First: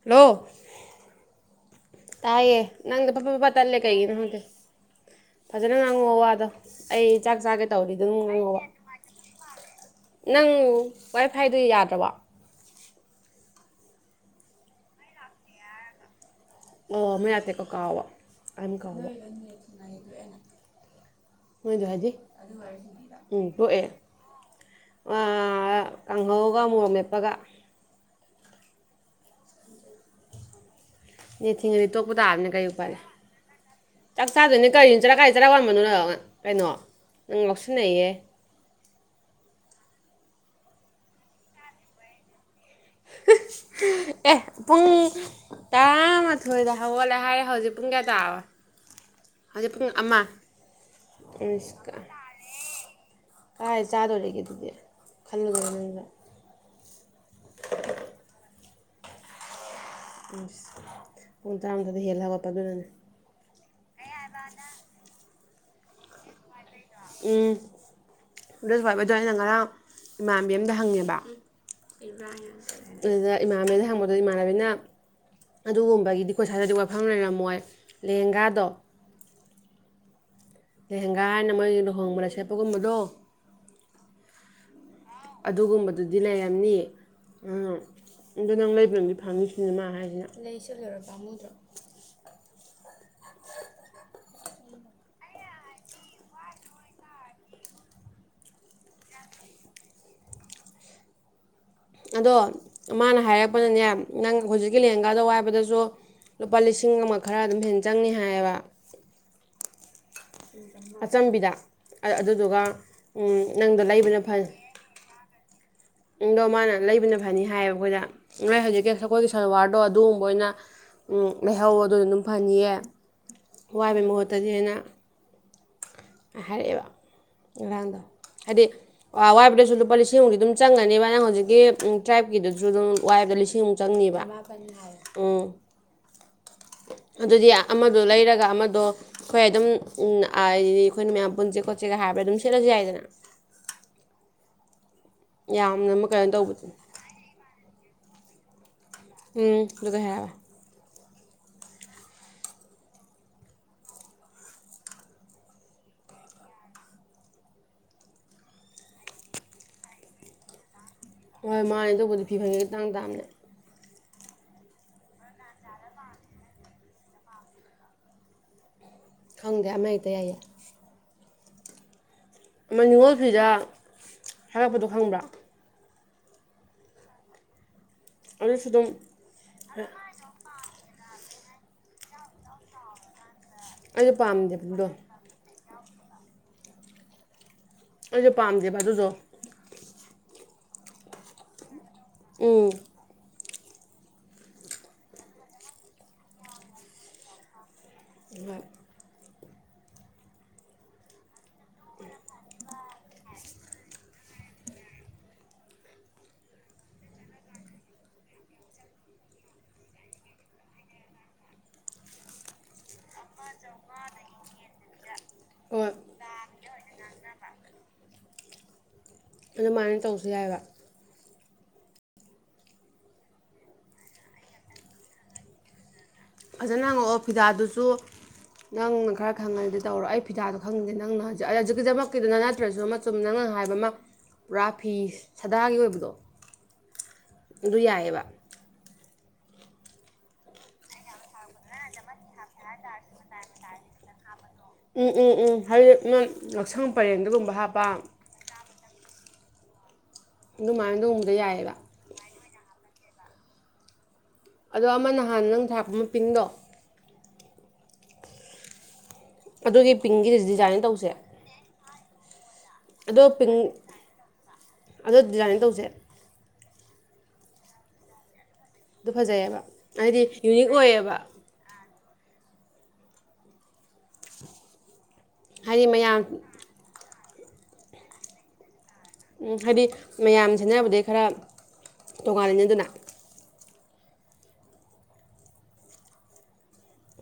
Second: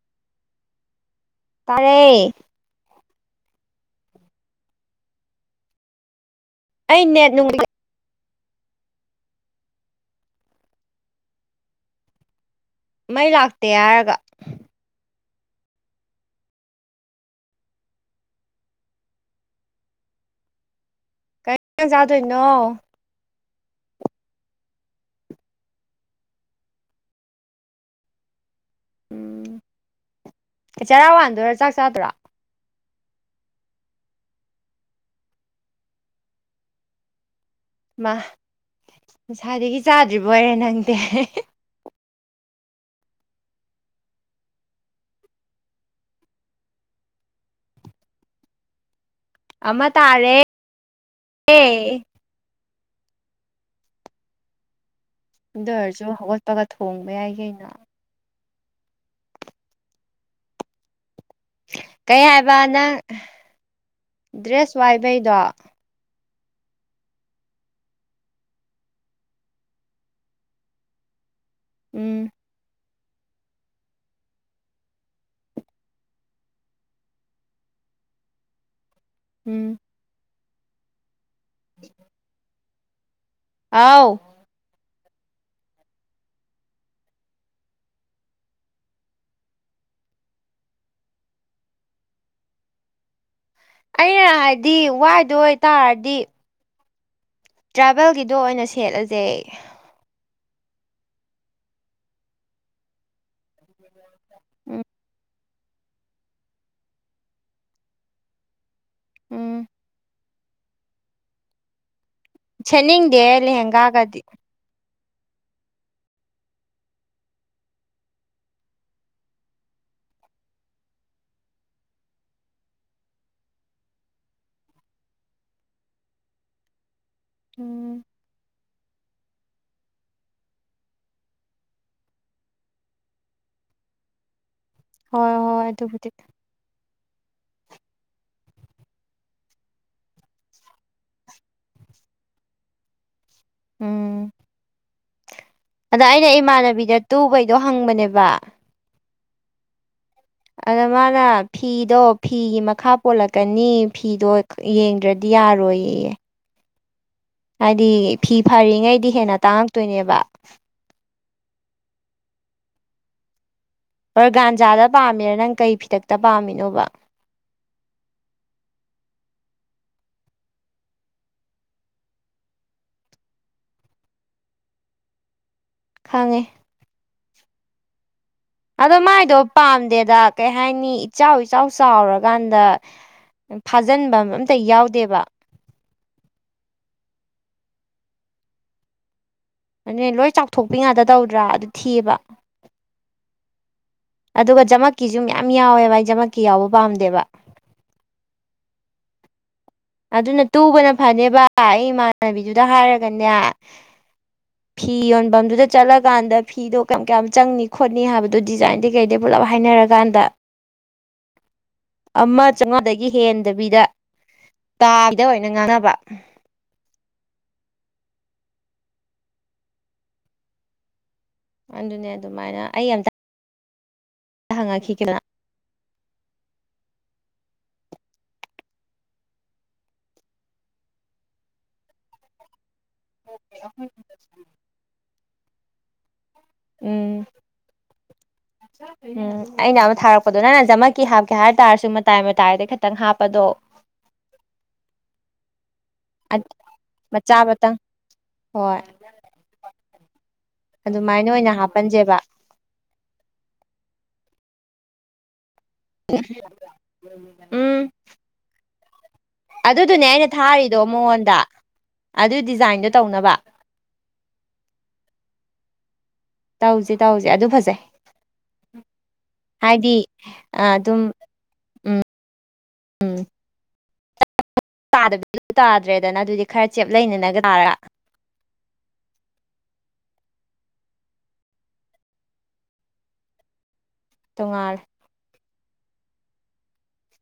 hello ꯇꯥꯔꯦ ꯇꯥꯏꯦ ꯅꯪ ꯄ ꯄ ꯇꯂꯦ ꯀꯩꯒꯤꯅ ꯍꯗꯦ ꯐꯖꯅ ꯅꯪ ꯍꯑꯣꯗꯣ ꯑꯩ ꯅꯦꯠ ꯆꯥꯛ ꯅꯨꯡ ꯆꯥꯒꯦ ꯇꯧꯔꯤ ꯑꯗꯨꯝ ꯅꯪ ꯋꯥꯏ ꯐꯥꯏꯗꯨ ꯌꯥꯗ꯭ꯔꯕ ꯃꯩ ꯂꯥꯛꯇꯦ ꯍꯥꯏꯔꯒ ꯑꯣ ꯃ ꯑꯇꯩꯀꯣ ꯀꯥꯋꯥ ꯑꯝ ꯀ ꯀꯗꯣꯏꯅꯣ ꯎꯝ ꯊꯣꯛꯣꯛꯑꯦ ꯀꯥꯡꯍꯧꯒ ꯃꯣꯔꯝ ꯂꯦꯞꯄꯒ ꯎꯝ ꯆꯔꯥ ꯋꯥꯟꯗꯣꯏꯔꯥ ꯆꯥꯛ ꯅꯤꯡꯊꯤꯡꯅꯤ ꯆꯥꯗꯣꯏꯔꯥ ꯇꯣꯛꯄ ꯇꯥꯕꯅꯦ ꯀꯩ ꯄꯥꯏꯔꯦ ꯆꯥꯛ ꯆꯥꯗꯣꯏꯅꯤ ꯀꯔꯤꯅꯤ ꯆꯔꯥ ꯀꯥꯏ ꯆꯔꯥ ꯋꯥꯟꯕꯅꯣ ꯀꯩꯅꯣ ꯅꯪ ꯂꯧ ꯁꯤ ꯅꯌꯦ ꯃꯁꯥꯗꯒꯤ ꯆꯥꯗ꯭ꯔꯤꯕ ꯑꯣꯏꯔꯦ ꯅꯪꯗꯤꯦ ꯑꯦ ꯄꯨꯡ ꯇꯔꯥꯃꯥꯊꯣꯏꯗ ꯍꯧꯒꯠꯂꯦ ꯍꯥꯏꯔꯦ ꯍꯧꯖꯤꯛ ꯄꯨꯡ ꯀꯌꯥ ꯇꯥꯔꯣꯏ ꯍꯧꯖꯤꯛ ꯑꯃ ꯄ ꯑꯃꯥ ꯇꯥꯔꯦ ꯀꯥꯏ ꯆꯥꯗꯧꯔꯦꯒꯦ ꯇꯗꯤꯦ ꯗꯔꯁꯨ ꯍꯧꯒꯠꯄꯒ ꯊꯣꯡꯕ ꯌꯥꯏ ꯀꯩꯅꯣ ꯎ [unintelligible] ꯀꯩ ꯍꯥꯏꯕ ꯅꯪ ꯗ꯭ꯔꯦꯁ ꯋꯥꯏꯕꯩꯗꯣ ꯎꯝ ꯑꯗꯨꯗꯕꯗꯣ ꯑꯩꯅ ꯉꯔꯥꯡ ꯏꯃꯥꯟꯕꯤ ꯑꯃꯗ ꯍꯪꯉꯦꯕ ꯎꯝ ꯏꯕ꯭ꯔꯥꯍꯤꯝ ꯑꯗꯨꯗ ꯏꯃꯥꯟꯕꯤꯅ ꯍꯪꯕꯗ ꯏꯃꯥꯟꯅꯕꯤꯅ ꯑꯗꯨꯒꯨꯝꯕꯒꯤꯗꯤ ꯀꯣꯏ ꯁ꯭ꯋꯥꯏꯗꯗꯤ ꯋꯥꯐꯝ ꯂꯩꯔꯝꯃꯣꯏ ꯂꯦꯍꯦꯡꯒꯥꯗꯣ ꯎꯝ ꯎꯝ ꯀꯥꯏꯅ ꯃꯣꯏ ꯂꯨꯍꫭꯡꯕꯗ ꯁꯦꯄꯒꯨꯝꯕ ꯅ [unintelligible] ꯑꯑꯣ ꯑꯗꯨꯒꯨꯝꯕꯗꯨꯗꯤ ꯂꯩꯔꯝꯅꯤ ꯑꯗꯣ ꯅꯪ ꯂꯩꯕ ꯅꯪꯗꯤ ꯐꯥꯝꯃꯤꯁꯤꯅꯤꯅ ꯃꯥ ꯍꯥꯏꯁꯤꯅ ꯑꯩꯅ ꯍꯥꯏꯗꯤ ꯋꯥꯏꯗꯣꯏꯇꯥꯔꯗꯤ ꯇ꯭ꯔꯥꯏꯚꯦꯜꯒꯤꯗꯣ ꯑꯣꯏꯅ ꯁꯦꯠꯂꯁꯦ ꯑꯗꯣ ꯃꯥꯅ ꯍꯥꯏꯔꯛꯄꯅꯅꯦ ꯅꯪ ꯍꯧꯖꯤꯛꯀꯤ ꯎꯝ ꯂꯦꯍꯪꯒꯥꯗ ꯋꯥꯏꯕꯗ ꯁꯨ ꯂꯨꯄꯥ ꯂꯤꯁꯤꯡ ꯑꯃ ꯈꯔ ꯑꯗꯨꯝ ꯍꯦꯟꯅ ꯆꯪꯅꯤ ꯍꯥꯏꯌꯦꯕ ꯎꯝ ꯑꯆꯝꯕꯤꯗ ꯑꯗꯨꯗꯨꯒ ꯁꯦꯠꯅꯤꯡꯗꯦ ꯅꯪꯗ ꯂꯩꯕꯅ ꯂꯦꯍꯦꯡꯒꯥꯒꯗꯤ ꯐꯩ ꯗꯣ ꯃꯥꯅ ꯂꯩꯕꯅ ꯐꯅꯤ ꯍꯥꯏꯌꯦꯕ ꯑꯩꯈꯣꯏꯗ ꯅꯣꯏ ꯍꯧꯖꯤꯛꯀꯤ ꯑꯩꯈꯣꯏꯒꯤ ꯁꯔꯋꯥꯔꯗꯣ ꯑꯗꯨꯒꯨꯝꯕ ꯑꯣꯏꯅ ꯂꯩꯍꯧꯋꯣ ꯑꯗꯨꯅ ꯑꯗꯨꯝ ꯐꯅꯤꯌꯦ ꯋꯥꯏꯕꯩ ꯃꯍꯨꯠꯇꯗꯤ ꯍꯟꯅ ꯍꯥꯏꯔꯛꯏꯔꯣ ꯎꯝ ꯋꯥꯥꯡꯗ ꯍꯥꯏꯗꯤ ꯑ ꯋꯥꯏꯕꯗꯁꯨ ꯂꯨꯄꯥ ꯂꯤꯁꯤꯡꯃꯨꯛꯇꯤ ꯑꯗꯨꯝ ꯆꯪꯒꯅꯦꯕ ꯅꯪ ꯍꯧꯖꯤꯛꯀꯤ ꯇ꯭ꯔꯥꯏꯞꯀꯤꯗꯨꯁꯨ ꯑꯗꯨꯝ ꯋꯥꯏꯕꯗ ꯂꯤꯁꯤꯡꯃꯨꯛ ꯆꯪꯅꯤꯕ ꯍꯣꯏ ꯎꯝ ꯍꯣꯏ ꯑꯗꯨꯕꯨꯗꯤ ꯑꯗꯨꯗꯤ ꯑꯃꯗꯣ ꯂꯩꯔꯒ ꯑꯃꯗꯣ ꯑꯩꯈꯣꯏ ꯑꯗꯨꯝ ꯍꯥꯏꯗꯤ ꯑꯩꯈꯣꯏꯅ ꯃꯌꯥꯝ ꯄꯨꯟꯁꯦ ꯈꯣꯠꯆꯦꯒ ꯍꯥꯏꯕꯗ ꯑꯗꯨꯝ ꯁꯦꯠꯂꯁꯨ ꯌꯥꯏꯗꯅ ꯎꯝ ꯌꯥꯝꯅ ꯑꯗ ꯑꯃ ꯑꯩꯅ ꯀꯩꯅꯣ ꯇꯧꯕꯗꯨꯅꯤ ꯏꯃꯥꯟꯅꯕꯤꯗ ꯇꯨꯕꯩꯗꯣ ꯍꯪꯕꯅꯦꯕ ꯋꯥ ꯎꯝ ꯑꯗꯨꯒ ꯍꯦ ꯑꯗ ꯃꯥꯅ ꯐꯤꯗꯣ ꯐꯤꯒꯤ ꯃꯈꯥ ꯄꯣꯜꯂꯛꯀꯅꯤ ꯐꯤꯗꯣ ꯌꯦꯡꯗ꯭ꯔꯗꯤ ꯌꯥꯔꯣꯏꯌꯦ ꯍꯥꯏꯗꯤ ꯐꯤ ꯐꯔꯤꯉꯩꯗꯤ ꯍꯦꯟꯅ ꯇꯥꯡꯉꯛꯇꯣꯏꯅꯦꯕ ꯍꯣꯏ ꯃꯥꯅꯦ ꯇꯧꯕꯗꯤ ꯐꯤ ꯐꯪꯉꯦ ꯇꯥꯡ ꯇꯥꯕꯅꯦ ꯑꯣꯔꯒꯥꯟꯖꯥꯗ ꯄꯥꯝꯃꯤꯔ ꯅꯪ ꯀꯩ ꯐꯤꯗꯛꯇ ꯄꯥꯝꯃꯤꯅꯣꯕ ꯈꯪꯗꯦ ꯑꯃ ꯍꯦꯛ ꯌꯥꯏꯌꯦ ꯑꯃ ꯅꯤꯡꯅꯤꯉꯣꯜ ꯐꯤꯗ ꯍꯥꯏꯔꯛꯄꯗꯣ ꯈꯪꯕ꯭ꯔꯥ ꯈꯪꯉꯦ ꯑꯗꯨꯁꯨ ꯑꯗꯨꯝ ꯑꯗꯣ ꯃꯥꯏꯗꯣ ꯄꯥꯝꯗꯦꯗ ꯀꯩ ꯍꯥꯏꯅꯤ ꯏꯆꯥꯎ ꯏꯆꯥꯎ ꯆꯥꯎꯔꯀꯥꯟꯗ ꯑꯩꯁꯨ ꯐꯥꯖꯤꯟꯕ ꯑꯝꯇ ꯄꯥꯝꯗꯦꯕ ꯑꯗꯨꯗꯣ ꯌꯥꯎꯗꯦꯕ ꯑꯩꯁꯨ ꯄꯥꯝꯗꯦꯕ ꯑꯗꯨꯗꯣ ꯑꯗꯨꯅꯦ ꯂꯣꯏ ꯆꯥꯎꯊꯣꯛꯄꯤ ꯉꯥꯛꯇ ꯇꯧꯗ꯭ꯔꯥ ꯑꯗꯨ ꯊꯤꯕ ꯎꯝ ꯑꯗꯨꯒ ꯖꯃꯀꯤꯁꯨ ꯃꯌꯥꯝ ꯌꯥꯎꯋꯦꯕ ꯑꯩ ꯖꯃꯀꯤ ꯌꯥꯎꯕ ꯄꯥꯝꯗꯦꯕ ꯍꯣꯏ ꯑꯗꯨꯅ ꯇꯨꯕꯅ ꯐꯅꯦꯕ ꯑꯩ ꯏꯃꯥꯟꯅꯕꯤꯗꯨꯗ ꯍꯥꯏꯔꯒꯅꯦ ꯐꯤ ꯌꯣꯟꯐꯝꯗꯨꯗ ꯆꯠꯂꯀꯥꯟꯗ ꯐꯤꯗꯣ ꯀꯌꯥꯝ ꯀꯌꯥꯝ ꯆꯪꯅꯤ ꯈꯣꯠꯅꯤ ꯍꯥꯏꯕꯗꯣ ꯗꯤꯖꯥꯏꯟꯗꯤ ꯀꯩꯗꯩ ꯄꯨꯂꯞ ꯍꯥꯏꯅꯔꯀꯥꯟꯗ ꯑꯃ ꯆꯧꯉꯥꯗꯒꯤ ꯍꯦꯟꯗꯕꯤꯗ ꯗ ꯑꯣꯏꯅ ꯍꯣꯏ ꯉꯥꯡꯉꯕ ꯑꯗꯨꯃꯥꯏꯅ ꯇꯧꯁꯤ ꯌꯥꯏꯕ ꯑꯗꯨꯅꯦ ꯑꯗꯨꯃꯥꯏꯅ ꯑꯩ ꯑꯝꯇ ꯍꯪꯂꯛꯈꯤꯒꯦ ꯑꯝꯇ ꯐꯖꯅ ꯍꯪꯉꯛꯑꯣ ꯐꯤꯗꯥꯗꯨꯁꯨ ꯅꯪꯅ ꯈꯔ ꯈꯪꯉꯒꯗꯤ ꯇꯧꯔꯣ ꯑꯩ ꯐꯤꯗꯥꯗꯣ ꯈꯪꯉꯗꯤ ꯅꯪꯅ ꯍꯧꯖꯤꯛ ꯍꯧꯖꯤꯛꯀꯤꯗꯃꯛꯀꯤꯗꯅ ꯅꯠꯇ꯭ꯔꯁꯨ ꯑꯁꯨꯝ ꯅꯪꯅ ꯍꯥꯏꯕ ꯑꯃ ꯄꯨꯔꯥ ꯐꯤ ꯁꯗꯥꯒꯤ ꯑꯣꯏꯕꯗꯣ ꯎꯝ ꯑꯗꯨ ꯌꯥꯏꯑꯕ ꯎꯝ ꯑꯩꯅ ꯑꯃ ꯊꯥꯔꯛꯄꯗꯣ ꯅꯪꯅꯖꯃꯛꯀꯤ ꯍꯥꯞꯀꯦ ꯍꯥꯏ ꯇꯥꯔꯁꯨ ꯃꯇꯥꯏ ꯃꯇꯥꯏꯗ ꯈꯤꯇꯪ ꯍꯥꯞꯄꯗꯣ ꯎꯝ ꯎꯝ ꯎꯝ ꯍꯥꯏꯕꯗꯤ ꯌꯥꯎꯁꯪ ꯄꯔꯦꯡꯗꯒꯨꯝꯕ ꯍꯥꯞꯄ ꯍ [unintelligible] ꯑꯗꯨꯃꯥꯏꯅ ꯇꯣꯡꯕꯗ ꯑꯣꯏꯅ ꯌꯥꯏꯑꯕ ꯍꯥꯞꯄꯟꯁꯦꯕ ꯑꯗꯣ ꯑꯃ ꯅꯍꯥꯟ ꯅꯪ ꯊꯥꯔꯛꯄ ꯑꯃ ꯄꯤꯡꯗꯣ [unintelligible] ꯎꯝ ꯑꯗꯨꯒꯤ ꯑꯗꯨꯗꯨꯅꯦ ꯑꯩꯅ ꯄꯤꯡꯒꯤꯗꯨ ꯊꯥꯔꯤꯗꯣ ꯗꯤꯖꯥꯏꯟ ꯇꯧꯁꯦ ꯃꯉꯣꯟꯗ ꯑꯗꯨ ꯗꯤꯖꯥꯏꯟꯗꯣ ꯑꯗꯣ ꯇꯧꯅꯕ ꯄꯤꯡ ꯑꯗꯣ ꯗꯤꯖꯥꯏꯟ ꯇꯧꯁꯦ ꯇꯧꯁꯦ ꯇꯧꯁꯦ ꯑꯗꯨ ꯐꯖꯩ ꯑꯗꯨ ꯐꯖꯩꯑꯕ ꯍꯥꯏꯗꯤ ꯌꯨꯅꯤꯛ ꯑꯣꯏꯌꯦꯕ ꯎꯝ ꯇꯥꯗꯕꯤ ꯍꯥꯏꯗꯤ ꯇꯥꯗ꯭ꯔꯦꯗꯅ ꯃꯌꯥꯝ ꯑꯗꯨꯗꯤ ꯈꯔ ꯆꯦꯞ ꯂꯩꯅꯒ ꯇꯥꯔ ꯍꯥꯏꯗꯤ ꯃꯌꯥꯝ ꯁꯦꯟꯅꯕꯗꯤꯩ ꯈꯔ ꯇꯣꯉꯥꯂꯅꯤ ꯑꯗꯨꯅ ꯇꯨꯡꯉꯥꯥꯟ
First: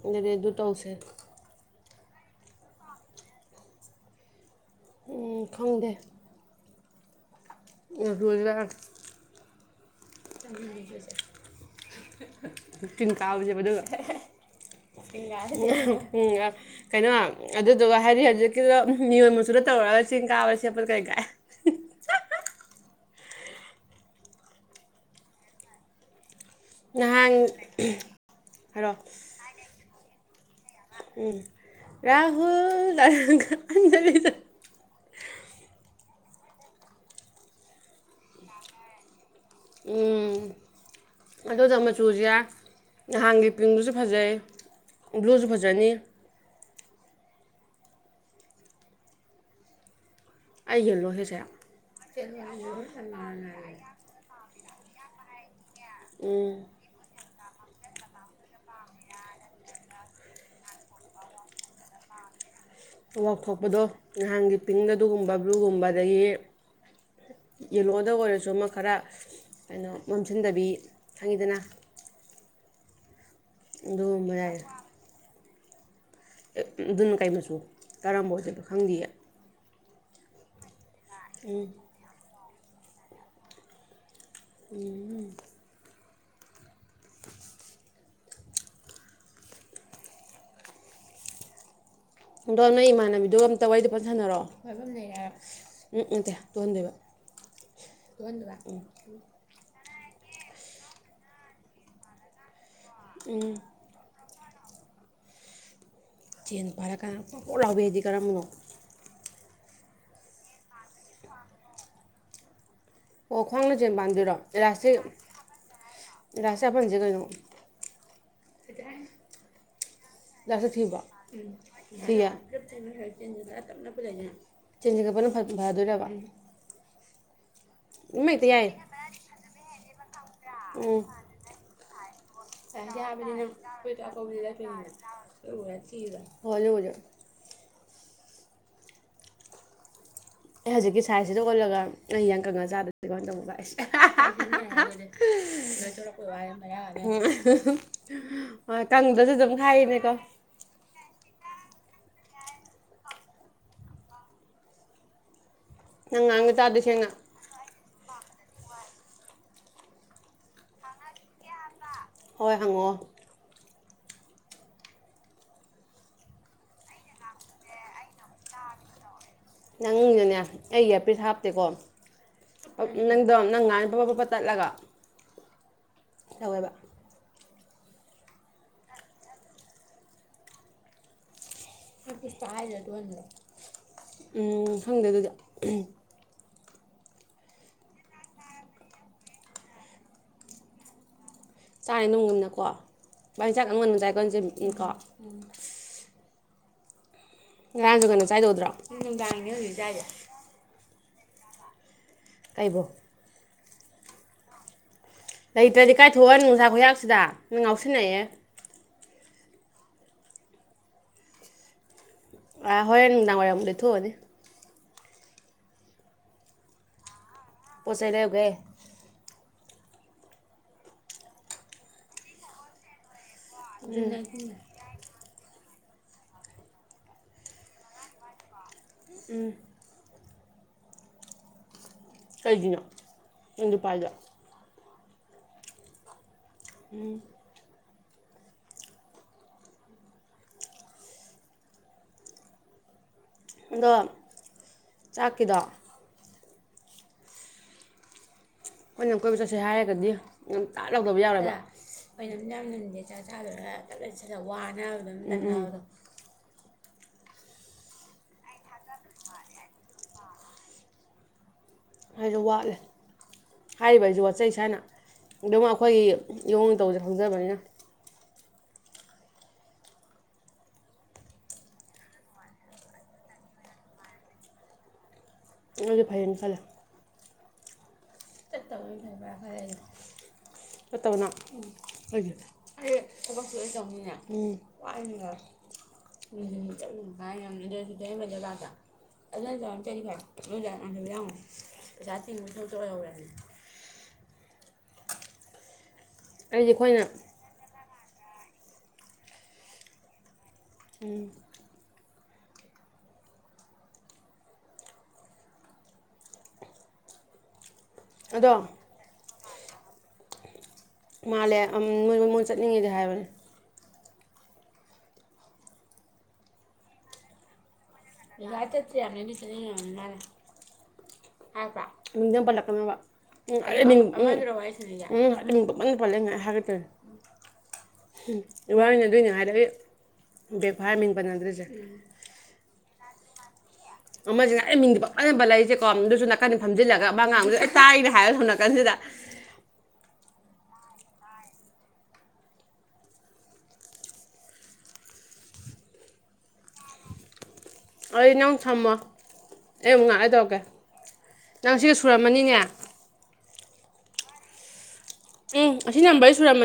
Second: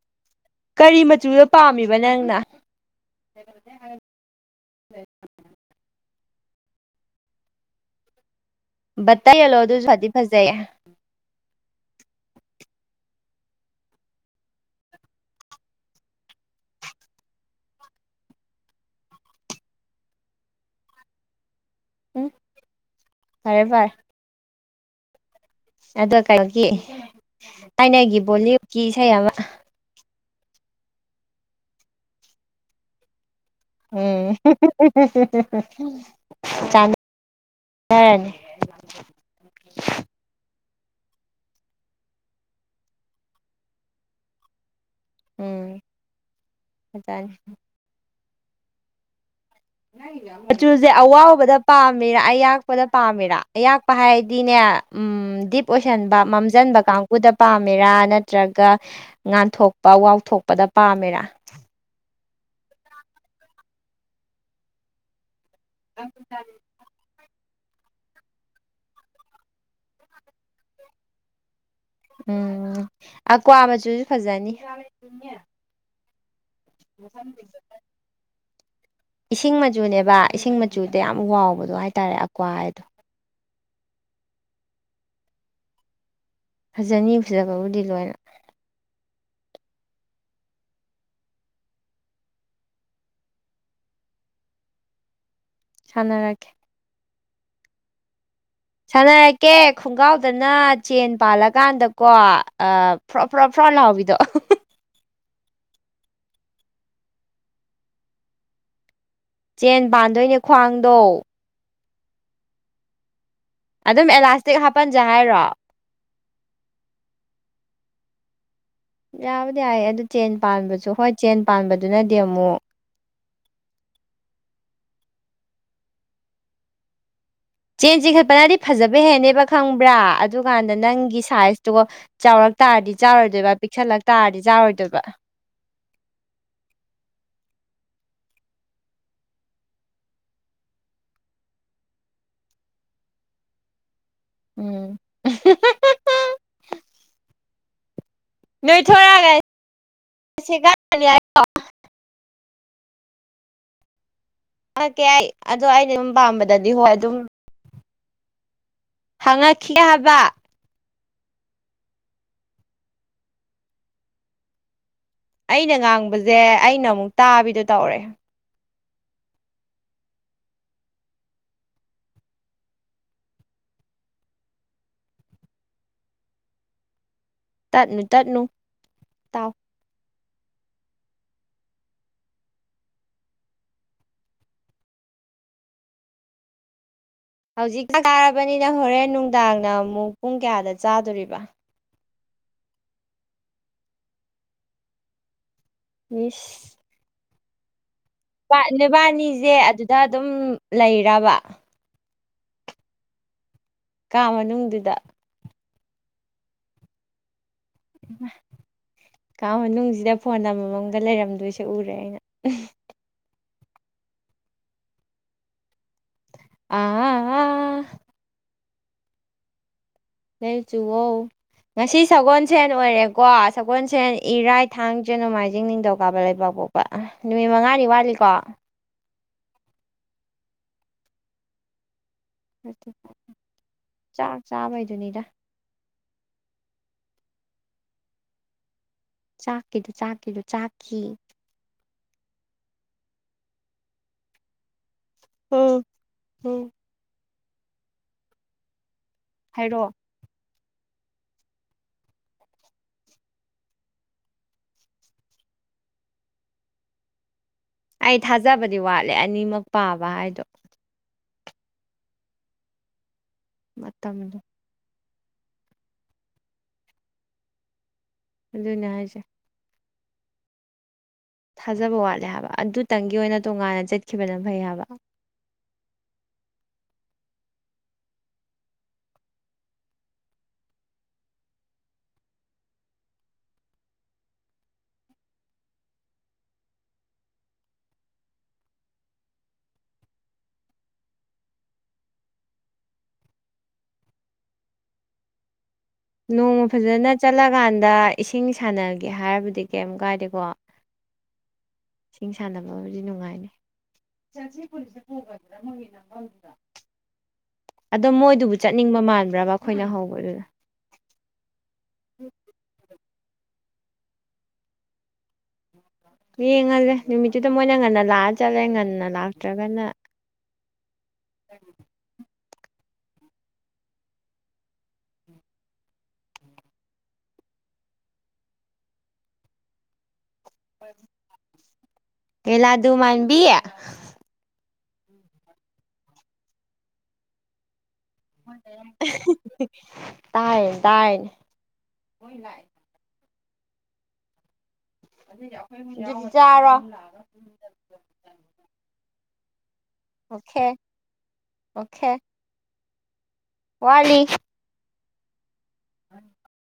ꯑꯗꯨꯗꯤ ꯑꯗꯨ ꯇꯧꯁꯦ ꯀꯔꯤ ꯃꯆꯨꯗ ꯄꯥꯝꯃꯤꯕ ꯆꯅꯦ ꯑꯪꯅ ꯈꯪꯗꯦ ꯑ ꯍ ꯠꯇꯥꯏꯂꯣ ꯑꯣ ꯑꯗꯨ ꯁ ꯇꯤꯟꯀ ꯀꯥꯁꯦꯕ ꯑꯗꯨꯒ ꯀꯩꯅꯣ ꯑꯗꯨꯗꯨꯒ ꯍꯥꯏꯗꯤ ꯍꯧꯖꯤꯛꯀꯤꯗ ꯃꯤꯑꯣꯣꯟ ꯃꯁꯨꯨꯗ ꯇꯧꯔꯒ ꯆꯤꯡ ꯀꯥꯕ ꯁꯦꯠꯄ ꯀꯩ ꯀꯥꯏ ꯐꯔꯦꯕꯔ ꯑꯗ ꯀꯩꯅꯣꯒꯤ ꯅꯍꯥꯟ ꯊꯥꯏꯅꯒꯤ ꯕꯣꯂꯤꯋꯨꯗꯀꯤ ꯏꯁꯩ ꯑꯃ ꯎꯝ ꯔꯍꯨꯜ ꯑꯔ ꯎꯝ ꯆꯥꯟꯅꯔꯅꯤ ꯎꯝ ꯑꯗꯨꯗ ꯃꯆꯨꯁꯦ ꯅꯍꯥꯟꯒꯤ ꯄꯤꯡꯗꯨꯁꯨ ꯐꯖꯩ ꯕ꯭ꯂꯨ ꯎꯝ ꯁꯨꯐꯖꯅꯤ ꯐꯖꯅꯤ ꯑꯩ ꯃꯆꯨꯁꯦ ꯌꯦꯜꯂꯣ ꯁꯤꯁꯦ ꯑꯋꯥꯎꯕꯗ ꯄꯥꯝꯃꯤꯔ ꯑꯌꯥꯛꯄꯗ ꯄꯥꯝꯃꯤꯔꯥ ꯑꯌꯥꯛꯄ ꯍꯥꯏꯗꯤꯅꯦ ꯎꯝ ꯗꯤꯞ ꯑꯣꯏꯁꯟꯕ ꯎꯝ ꯃꯝꯁꯤꯟꯕ ꯀꯥꯡꯕꯨꯨꯗ ꯄꯥꯝꯃꯦꯔꯥ ꯅꯠꯇ꯭ꯔꯒ ꯉꯥꯟꯊꯣꯛꯄ ꯋꯥꯎꯊꯣꯛꯄꯗ ꯄꯥꯝꯃꯦꯔꯥ ꯋꯥꯎꯊꯣꯛꯄꯗꯣ ꯅꯍꯥꯟꯒꯤ ꯄꯤꯡꯗ ꯑꯗꯨꯒꯨꯝꯕ ꯨꯕꯂꯨ ꯒꯨꯝꯕ ꯑꯗꯒꯤ ꯌꯦꯜꯂꯣꯗ ꯑꯣꯏꯔꯁꯨ ꯑꯃ ꯈꯔ ꯀꯩꯅꯣ ꯃꯝꯁꯤꯟꯗꯕꯤ ꯈꯪꯉꯤꯗꯅ ꯎꯝ ꯑꯀ꯭ꯋꯥ ꯃꯆꯨꯁꯨ ꯑꯗꯨꯒꯨꯝꯕ ꯐꯖꯅꯤ ꯌꯥꯏ ꯑꯗꯨꯅ ꯀꯩ ꯃꯆꯨ ꯀꯔꯝꯕ ꯑꯣꯏꯗꯣꯏꯕ ꯈꯪꯗꯤꯌꯦ ꯨꯆꯨꯅꯦꯕ ꯏꯁꯤꯡ ꯆꯨꯗ ꯌꯥꯝ ꯋꯥꯎꯕꯗꯣ ꯍꯥꯏꯇꯥꯔꯦ ꯀꯋꯥ ꯍꯥꯏꯗ‌ꯣ ꯎꯝ ꯐꯖꯅꯤ ꯐꯖꯕꯕꯨꯗꯤ ꯂꯣꯏꯅ ꯑꯗꯣ ꯅꯪꯏ ꯏꯃꯥꯟꯅꯕꯤꯗꯨꯒ ꯑꯝꯇ ꯋꯥꯔꯤꯗ‌ꯣ ꯐꯖꯅ ꯁꯥꯟꯅꯔꯣ ꯎꯝ ꯅꯠꯇꯦ ꯁꯥꯟꯅꯔꯛꯀꯦ ꯇꯨꯍꯟꯗꯣꯏꯕ [unintelligible] ꯎꯝ ꯁꯥꯟꯅꯔꯛꯀꯦ ꯈꯣꯡꯒ꯭ꯔꯥꯎꯗꯅ ꯆꯦꯟ ꯄꯥꯜꯂꯀꯥꯟꯗꯀꯣ ꯭ꯐꯔꯣ ꯐꯔꯣꯞ ꯎꯝ ꯐ꯭ꯔꯣ ꯂꯥꯎꯕꯤꯗꯣ ꯆꯦꯟ ꯄꯥꯜꯂꯀꯥꯟꯗ ꯐꯔ‌ꯣ ꯐꯔ‌ꯣ ꯂꯥꯎꯕꯤꯗꯤ ꯀꯔꯝꯕꯅꯣ ꯆꯦꯟ ꯄꯥꯟꯗꯣꯏꯅꯦ ꯈ꯭ꯋꯥꯡꯗꯣ ꯑꯣ ꯈ꯭ꯋꯥꯡꯅ ꯆꯦꯟ ꯑꯗꯨꯝ ꯄꯥꯟꯗꯣꯏꯔꯣ ꯑꯦꯂꯥꯁꯇꯤꯛ ꯍꯥꯞꯄꯟꯁꯦ ꯏꯂꯥꯁꯇꯤꯛ ꯍꯥꯏꯔꯣ ꯏꯂꯥꯁꯇꯤꯛ ꯍꯥꯞꯐꯟꯁꯦ ꯀꯩꯅꯣ ꯌꯥꯕꯨꯗꯤ ꯌꯥꯏ ꯑꯗꯨ ꯆꯦꯟ ꯏꯂꯥꯁꯇꯤꯛ ꯄꯥꯟꯕꯁꯨ ꯊꯤꯕ꯭ꯔꯣ ꯍꯣꯏ ꯆꯦꯟ ꯄꯥꯟꯕꯗꯨꯅꯗꯤ ꯑꯃꯨꯛ [unintelligible] ꯆꯦꯟ ꯆꯤꯡꯒꯠꯄꯅ ꯐꯗꯣꯏꯔꯕ ꯆꯦꯟ ꯑꯃ ꯍꯦꯛꯇ ꯆꯤꯡꯈꯠꯄꯅꯗꯤ ꯌꯥꯏꯌꯦ ꯐꯖꯕ ꯍꯦꯞꯅꯦꯕ ꯈꯪꯕ꯭ꯔꯥ ꯑꯗꯨꯀꯥꯟꯗ ꯅꯪꯒꯤ ꯁꯥꯏꯖꯇꯨꯒꯣ [unintelligible] ꯇꯥꯔꯗꯤ ꯆꯥꯔꯣꯏꯗꯣꯏꯕ ꯍ ꯑꯩ ꯍꯧꯖꯤꯛꯀꯤ ꯁꯥꯏꯖꯁꯤꯗ ꯑꯣꯜꯂꯒ ꯑꯩ ꯏꯌꯥꯡ ꯀꯪꯉꯥ ꯆꯥꯗꯗꯤ ꯀꯃꯥꯏꯅ ꯇꯧꯕ ꯑꯩꯁ [unintelligible] ꯅꯣꯏ ꯍꯣꯏ ꯊꯣꯔꯛꯑꯒ ꯀꯪꯗ꯭ꯔꯁꯨ ꯑꯗꯨꯝ ꯈꯥꯏꯔꯤꯅꯦꯀꯣ [unintelligible] ꯑ ꯑ ꯀꯦ ꯑꯩ [unintelligible] ꯑꯗꯣ ꯑꯩꯗꯤ ꯑꯗꯨꯝ ꯅꯪ ꯉꯥꯡꯕ ꯄꯥꯝꯕꯗꯗꯤ ꯇꯥꯗꯦ ꯍꯣꯏ ꯁꯦꯡꯅ ꯑꯗꯨꯝ ꯍꯪꯉꯛꯈꯤ ꯍꯥꯏꯕ ꯍꯣꯏ ꯍꯪꯉꯣ ꯑꯩꯅ ꯉꯥꯡꯕꯁꯦ ꯑꯩꯅ ꯑꯃꯨꯛ ꯇꯥꯕꯤꯗꯣ ꯇꯧꯔꯦ ꯅꯪꯗꯨꯅꯦ ꯑꯩꯒꯤ ꯑꯄꯤꯁ ꯍꯥꯞꯇꯦꯀꯣ ꯅꯪꯗꯣ ꯅꯪ ꯉꯥꯟ ꯄꯄ ꯄꯞꯄ ꯇꯠꯂꯒ ꯇꯋꯥꯥꯏꯕ ꯇꯠꯅ ꯇꯠꯅꯨ ꯇꯥꯎ ꯎꯝ ꯈꯪꯗꯦ ꯑꯗꯨꯗꯤ ꯍꯧꯖꯤꯛꯇ ꯆꯥꯔꯕꯅꯤꯅ ꯍꯣꯔꯦꯟ ꯅꯨꯡꯗꯥꯡꯅ ꯑꯃꯨꯛ ꯄꯨꯡ ꯀꯌꯥꯗ ꯆꯥꯗꯣꯔꯤꯕ ꯆꯥ ꯅꯣꯡꯒꯨꯝꯅꯀꯣ ꯕꯥꯏꯟꯖꯥꯛ ꯅꯉꯣꯟ ꯅꯨꯡ ꯆꯥꯏꯒꯣꯟꯁꯦꯀꯣ ꯎ ꯕꯤꯁ ꯉꯥꯡꯁꯨ ꯀꯩꯅꯣ ꯆꯥꯏꯗꯣꯏꯗ꯭ꯔꯣꯅꯨꯡꯗꯥꯡꯖꯤ ꯑꯗꯨꯗ ꯑꯗꯨꯝ ꯂꯩꯔꯕ ꯇꯥꯏꯕꯣ ꯀꯥ ꯃꯅꯨꯡꯗꯨꯗ ꯂꯩꯇ꯭ꯔꯗꯤ ꯀꯥꯏꯊꯣꯛꯑꯅꯤ ꯅꯨꯡꯁꯥ ꯈꯨꯌꯥꯥꯛꯁꯤꯗ ꯅꯪ ꯉꯥꯎ ꯁꯤꯦꯡꯅꯦꯌꯦ ꯀꯥ ꯃꯅꯨꯡꯁꯤꯗ ꯐꯣꯟ ꯑꯃꯃꯝꯒ ꯂꯩꯔꯝꯗꯣꯏꯁꯦ ꯎꯔꯦ ꯑꯩꯅ ꯑ ꯍꯔꯗꯥꯔ ꯀꯊꯊꯧ ꯑꯣꯏꯅꯤ ꯑ ꯄꯨꯣꯁꯩꯗ ꯍꯧꯒꯦ ꯅ ꯆꯨꯍꯧ ꯉꯁꯤ ꯁꯒꯣꯜꯁ ꯍꯅ ꯑꯣꯏꯔꯦꯕ ꯀꯣ ꯁꯒꯣꯜꯁꯦꯟ ꯏꯔꯥꯏ ꯊꯥꯡꯁꯦ ꯣꯡꯃꯥꯏꯖꯦ ꯖꯤꯡ ꯅꯤꯡꯊꯧ ꯀꯥꯕ ꯂꯩꯕꯥꯛ ꯐꯥꯎꯕ ꯅꯨꯃꯤꯠ ꯃꯉꯥꯅꯤ ꯋꯥꯠꯂꯤꯀꯣ ꯎꯝ ꯀꯒꯤꯅꯣ ꯅ ꯅꯨꯄꯥꯥꯏꯗ ꯖꯨꯅꯤꯗꯥ ꯎꯝ ꯆꯥꯛꯀꯤꯗꯨ ꯆꯥꯛꯀꯤꯗꯨ ꯆꯥꯛꯈꯤ ꯗ [unintelligible] ꯆꯥꯛꯀꯤꯗ ꯍ [unintelligible] ꯍꯣꯏ ꯀꯣꯏꯕ ꯆꯠꯁꯦ ꯍꯥꯏꯔꯛꯑꯣ ꯍꯥꯏꯔꯒꯗꯤ ꯇꯥ ꯂꯧꯗꯕ ꯌꯥꯎꯔꯖꯣꯏ ꯋꯥꯅꯕꯗꯣ ꯑꯩꯥꯏꯠ ꯍ ꯐꯖꯕꯗꯤ ꯋꯥꯠꯂꯦ ꯑꯅꯤꯃꯛ ꯄꯥꯕ ꯍꯥꯏꯗꯣ ꯍꯥꯏꯅ ꯋꯥꯠꯂꯦ ꯍꯥꯏꯔꯤꯕ ꯍꯥꯏꯁꯤ ꯃꯇꯝꯗꯣ ꯋꯥꯠꯆꯩ ꯁꯥꯏꯅ ꯑꯗꯨꯝ ꯑꯩꯈꯣꯏꯒꯤ ꯏꯌꯣꯡ ꯇꯧꯁꯦ ꯈꯪꯖꯕꯅꯤꯅ ꯑꯗꯨꯅꯦ ꯍꯥꯏꯁꯦ ꯊꯥꯖꯕ ꯋꯥꯠꯂꯦ ꯍꯥꯏꯕ ꯑꯗꯨꯇꯪꯒꯤ ꯑꯣꯏꯅ ꯇꯣꯉꯥꯟꯅ ꯆꯠꯈꯤꯕꯅ ꯐꯩ ꯍꯥꯏꯕ ꯑꯗꯨꯗꯤ ꯐꯩꯅ ꯆꯂ ꯠꯇ ꯐꯔꯦ ꯐꯔꯦ ꯆꯠꯇꯧꯅ ꯎ ꯑꯩ ꯊꯕꯛꯁꯨ ꯂ ꯆꯅꯤꯅꯦ ꯎꯝ ꯋꯥꯔ ꯎ ꯆꯠ ꯌꯥꯝꯗꯗꯕ ꯖꯒꯥꯗ ꯑꯗꯨꯅ ꯆꯝ ꯀꯔꯤ ꯐꯔꯦ ꯑꯗꯨꯣꯏ ꯌꯥꯝꯉ ꯄꯩꯁꯥ ꯆꯤꯡꯕ ꯁꯇ ꯑꯣꯏꯍꯧꯔꯦꯅꯦ ꯅꯣꯡꯃ ꯑꯩꯗꯤ ꯑꯩꯈꯣꯏꯅ ꯐꯖꯅ ꯆꯠꯂꯀꯥꯟꯗ ꯏꯁꯤꯡ ꯁꯥꯟꯅꯒꯦ ꯍꯥꯏꯔꯕꯗꯤ ꯀꯩꯝ ꯀꯥꯏꯗꯦꯀꯣ ꯎꯝ ꯏꯁꯤꯡ ꯁꯥꯟꯅꯕꯕꯨꯗꯤ ꯅꯨꯡꯉꯥꯏꯅꯤ ꯑꯗꯣ ꯃꯣꯏꯗꯨꯕꯨ ꯆꯠꯅꯤꯡꯕ ꯃꯥꯟꯕ꯭ꯔꯕ ꯑꯩꯈꯣꯏꯅ ꯍꯧꯕꯗꯨꯗ ꯃꯥꯜꯂꯦ ꯅꯣꯏ ꯃꯉꯣꯟ ꯆꯠꯅꯤꯡꯉꯦꯗꯤ ꯍꯥꯏꯕꯅꯦ ꯃꯤ ꯌꯦꯡꯉꯗ꯭ꯔꯦ ꯅꯨꯃꯤꯠꯇꯗ ꯃꯣꯏꯅꯪꯅ [unintelligible] [unintelligible] ꯕꯦ ꯐꯔ ꯃꯤꯡ ꯃꯟꯅꯗ꯭ꯔꯔꯤꯁꯦ ꯕꯤ ꯑꯃꯁꯤꯅ ꯑꯩ ꯃꯤꯡꯗꯤꯕ ꯑꯅꯝꯕ ꯂꯩꯔꯤꯁꯦꯀꯣ ꯑꯗꯨꯁꯨ ꯅꯥꯀꯟꯗ ꯐꯝꯖꯤꯜꯂꯒ ꯃꯥ ꯉꯥꯡꯕꯗꯦ ꯑꯩ ꯇꯥꯏꯅ [unintelligible] ꯇꯥꯏꯟ ꯇꯥꯏꯅꯦ ꯆꯔꯣ ꯑꯅꯧ ꯊꯝꯃꫭ ꯑꯩ ꯑꯃꯨꯛ ꯉꯥꯛꯂꯩꯔ ꯗꯧꯔꯛꯀꯦ ꯑꯣꯀꯦ ꯅꯪ ꯁꯤꯒ ꯑꯣꯀꯦ ꯁꯨꯔꯝꯃꯅꯤꯅꯦ ꯋꯥꯠꯂꯤ ꯎꯝ ꯑꯁꯤ ꯅꯝꯕꯔꯩ ꯁꯨꯔꯝꯃꯤ